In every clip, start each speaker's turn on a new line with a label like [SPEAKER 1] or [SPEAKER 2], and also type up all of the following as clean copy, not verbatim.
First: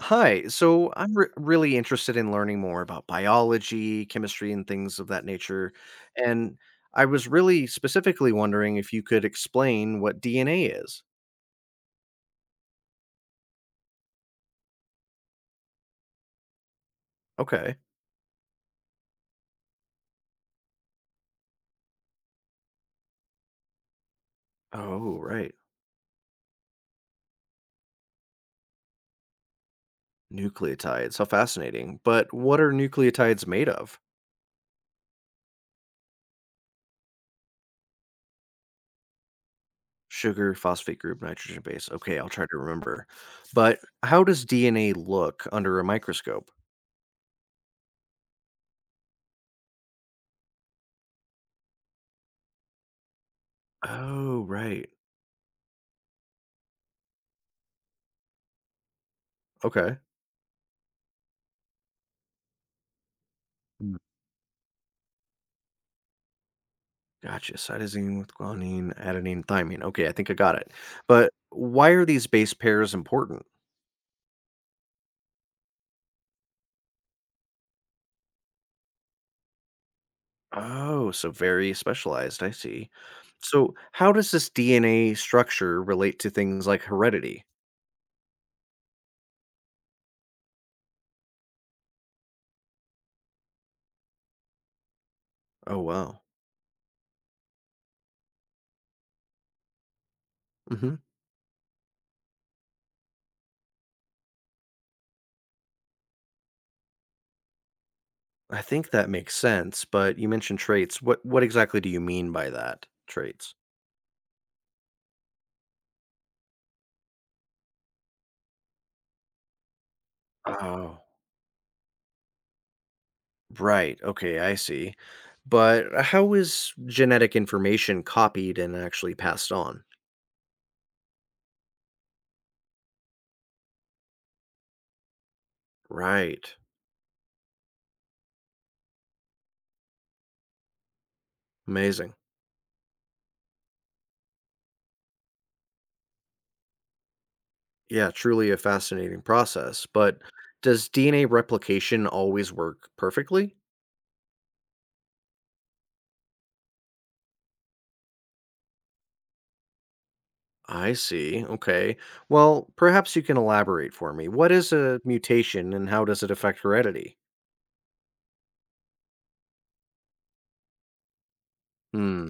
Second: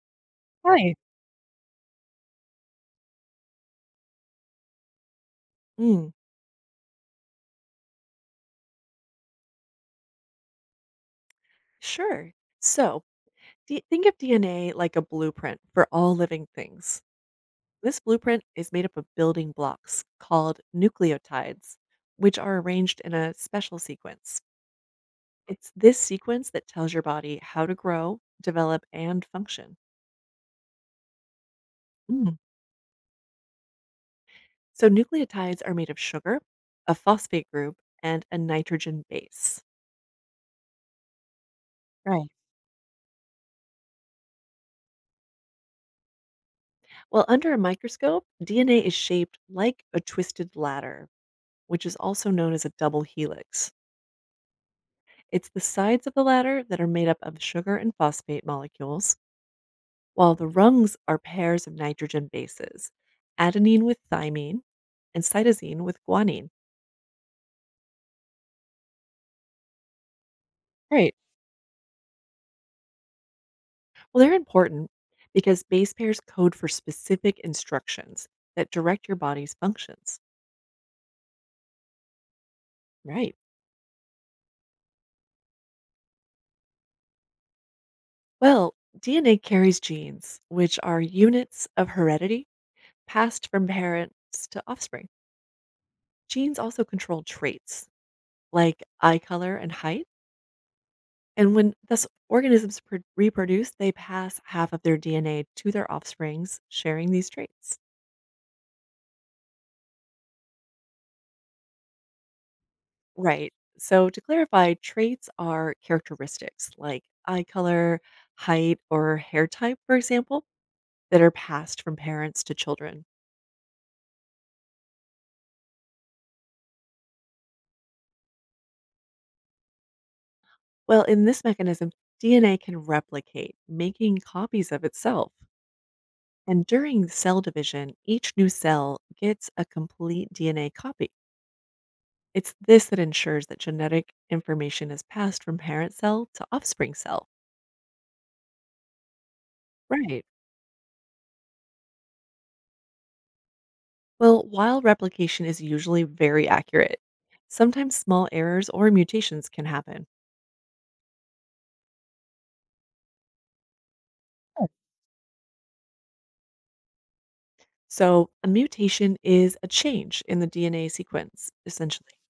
[SPEAKER 1] Hi, so
[SPEAKER 2] Hi.
[SPEAKER 1] really interested in learning more about biology, chemistry, and things of that nature.
[SPEAKER 2] Mm,
[SPEAKER 1] And I was really specifically wondering if you could explain what DNA is.
[SPEAKER 2] sure. So, think of DNA like a blueprint for all living things.
[SPEAKER 1] Okay.
[SPEAKER 2] This blueprint is made up of building blocks called nucleotides, which are arranged in a special sequence.
[SPEAKER 1] Oh, right.
[SPEAKER 2] It's this sequence that tells your body how to grow, develop, and function.
[SPEAKER 1] Nucleotides. How fascinating. But
[SPEAKER 2] Mm.
[SPEAKER 1] what are nucleotides made of?
[SPEAKER 2] So, nucleotides are made of sugar, a phosphate group, and a nitrogen base.
[SPEAKER 1] Sugar, phosphate group, nitrogen base. Okay, I'll
[SPEAKER 2] Right.
[SPEAKER 1] try to remember. But how does DNA look under a microscope?
[SPEAKER 2] Well, under a microscope, DNA is shaped like a twisted ladder which is also known as a double helix.
[SPEAKER 1] Oh, right.
[SPEAKER 2] It's the sides of the ladder that are made up of sugar and phosphate molecules,
[SPEAKER 1] Okay.
[SPEAKER 2] while the rungs are pairs of nitrogen bases, adenine with thymine and cytosine with guanine.
[SPEAKER 1] Gotcha. Cytosine with guanine, adenine, thymine. Okay, I think I got it.
[SPEAKER 2] Right.
[SPEAKER 1] But why are these base pairs important?
[SPEAKER 2] Well, they're important because base pairs code for specific instructions that direct your body's functions.
[SPEAKER 1] Oh, so very specialized. I see.
[SPEAKER 2] Right.
[SPEAKER 1] So, how does this DNA structure relate to things like heredity?
[SPEAKER 2] Well, DNA carries genes, which are units of heredity passed from parents to offspring.
[SPEAKER 1] Oh, wow.
[SPEAKER 2] Genes also control traits like eye color and height.
[SPEAKER 1] Hmm.
[SPEAKER 2] And when thus organisms reproduce, they pass half of their DNA to their offsprings, sharing these traits.
[SPEAKER 1] I think that makes sense. But you mentioned traits. What exactly do you mean by that?
[SPEAKER 2] Right.
[SPEAKER 1] Traits.
[SPEAKER 2] So to clarify, traits are characteristics like eye color, height, or hair type, for example,
[SPEAKER 1] Oh,
[SPEAKER 2] that are passed from parents to children.
[SPEAKER 1] right. Okay, I see. But how is genetic information copied and actually passed on?
[SPEAKER 2] Well, in this mechanism, DNA can replicate, making copies of itself.
[SPEAKER 1] Right.
[SPEAKER 2] And during cell division, each new cell gets a complete DNA copy.
[SPEAKER 1] Amazing.
[SPEAKER 2] It's this that ensures that genetic information is passed from parent cell to offspring cell.
[SPEAKER 1] Yeah, truly a fascinating process. But
[SPEAKER 2] Right.
[SPEAKER 1] does DNA replication always work perfectly?
[SPEAKER 2] Well, while replication is usually very accurate, sometimes small errors or mutations can happen.
[SPEAKER 1] I see. Okay. Well, perhaps you can elaborate for me. What is a mutation and how does it affect heredity?
[SPEAKER 2] So, a mutation is a change in the DNA sequence, essentially.
[SPEAKER 1] Hmm,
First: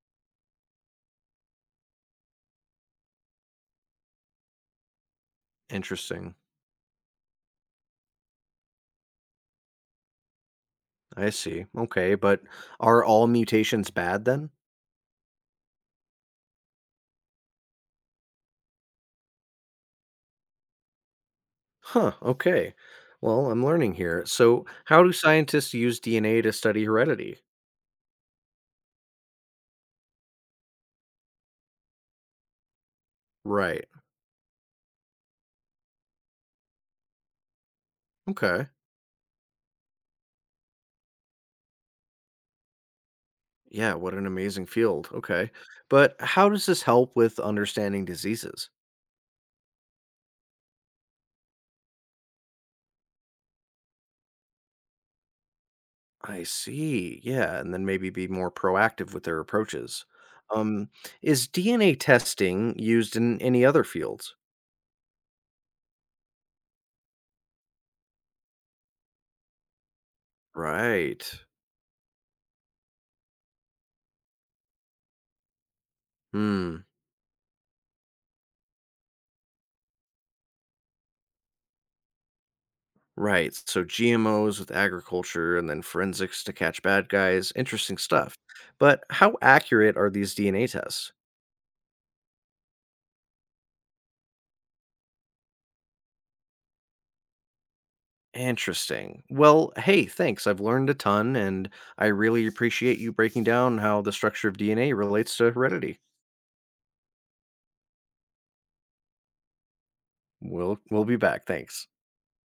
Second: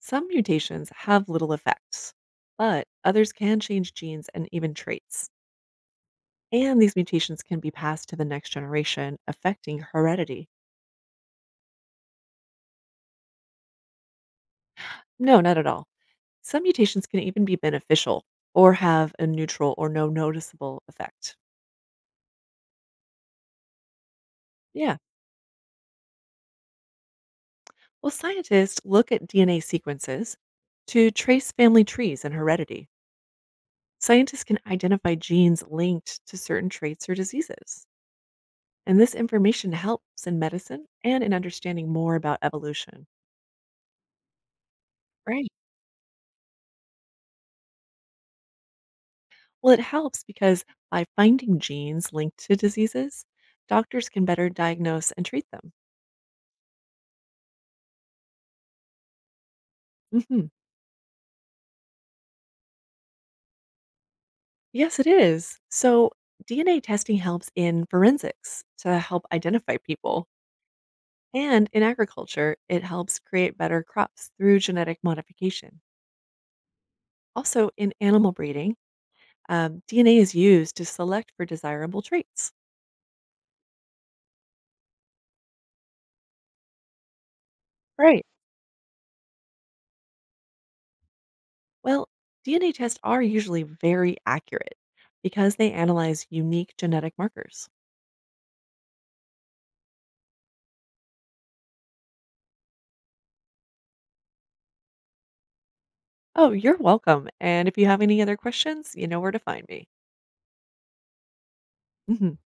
[SPEAKER 2] Some mutations have little effects, but others can change genes and even traits.
[SPEAKER 1] interesting.
[SPEAKER 2] And these mutations can be passed to the next generation, affecting heredity.
[SPEAKER 1] I see. Okay, but are all mutations bad then?
[SPEAKER 2] No, not at all. Some mutations can even be beneficial or have a neutral or no noticeable effect.
[SPEAKER 1] Huh, okay. Well, I'm learning here. So,
[SPEAKER 2] Yeah.
[SPEAKER 1] how do scientists use DNA to study heredity?
[SPEAKER 2] Well, scientists look at DNA sequences to trace family trees and heredity.
[SPEAKER 1] Right.
[SPEAKER 2] Scientists can identify genes linked to certain traits or diseases.
[SPEAKER 1] Okay.
[SPEAKER 2] And this information helps in medicine and in understanding more about evolution.
[SPEAKER 1] Yeah, what an amazing field.
[SPEAKER 2] Right.
[SPEAKER 1] Okay. But how does this help with understanding diseases?
[SPEAKER 2] Well, it helps because by finding genes linked to diseases, doctors can better diagnose and treat them.
[SPEAKER 1] I see. Yeah, and then maybe be more proactive with their approaches.
[SPEAKER 2] Mhm.
[SPEAKER 1] Um, is DNA testing used in any other fields?
[SPEAKER 2] Yes, it is. So, DNA testing helps in forensics to help identify people,
[SPEAKER 1] Right.
[SPEAKER 2] and in agriculture, it helps create better crops through genetic modification.
[SPEAKER 1] Hmm.
[SPEAKER 2] Also, in animal breeding, DNA is used to select for desirable traits.
[SPEAKER 1] Right. So GMOs with agriculture and then forensics to catch bad guys. Interesting
[SPEAKER 2] Right.
[SPEAKER 1] stuff. But how accurate are these DNA tests?
[SPEAKER 2] Well, DNA tests are usually very accurate because they analyze unique genetic markers.
[SPEAKER 1] Interesting. Well, hey, thanks. I've learned a ton, and I really appreciate you breaking down how the structure of DNA relates to heredity.
[SPEAKER 2] Oh, you're welcome. And if you have any other questions, you know where to find me.
[SPEAKER 1] We'll be back. Thanks.
[SPEAKER 2] Mhm.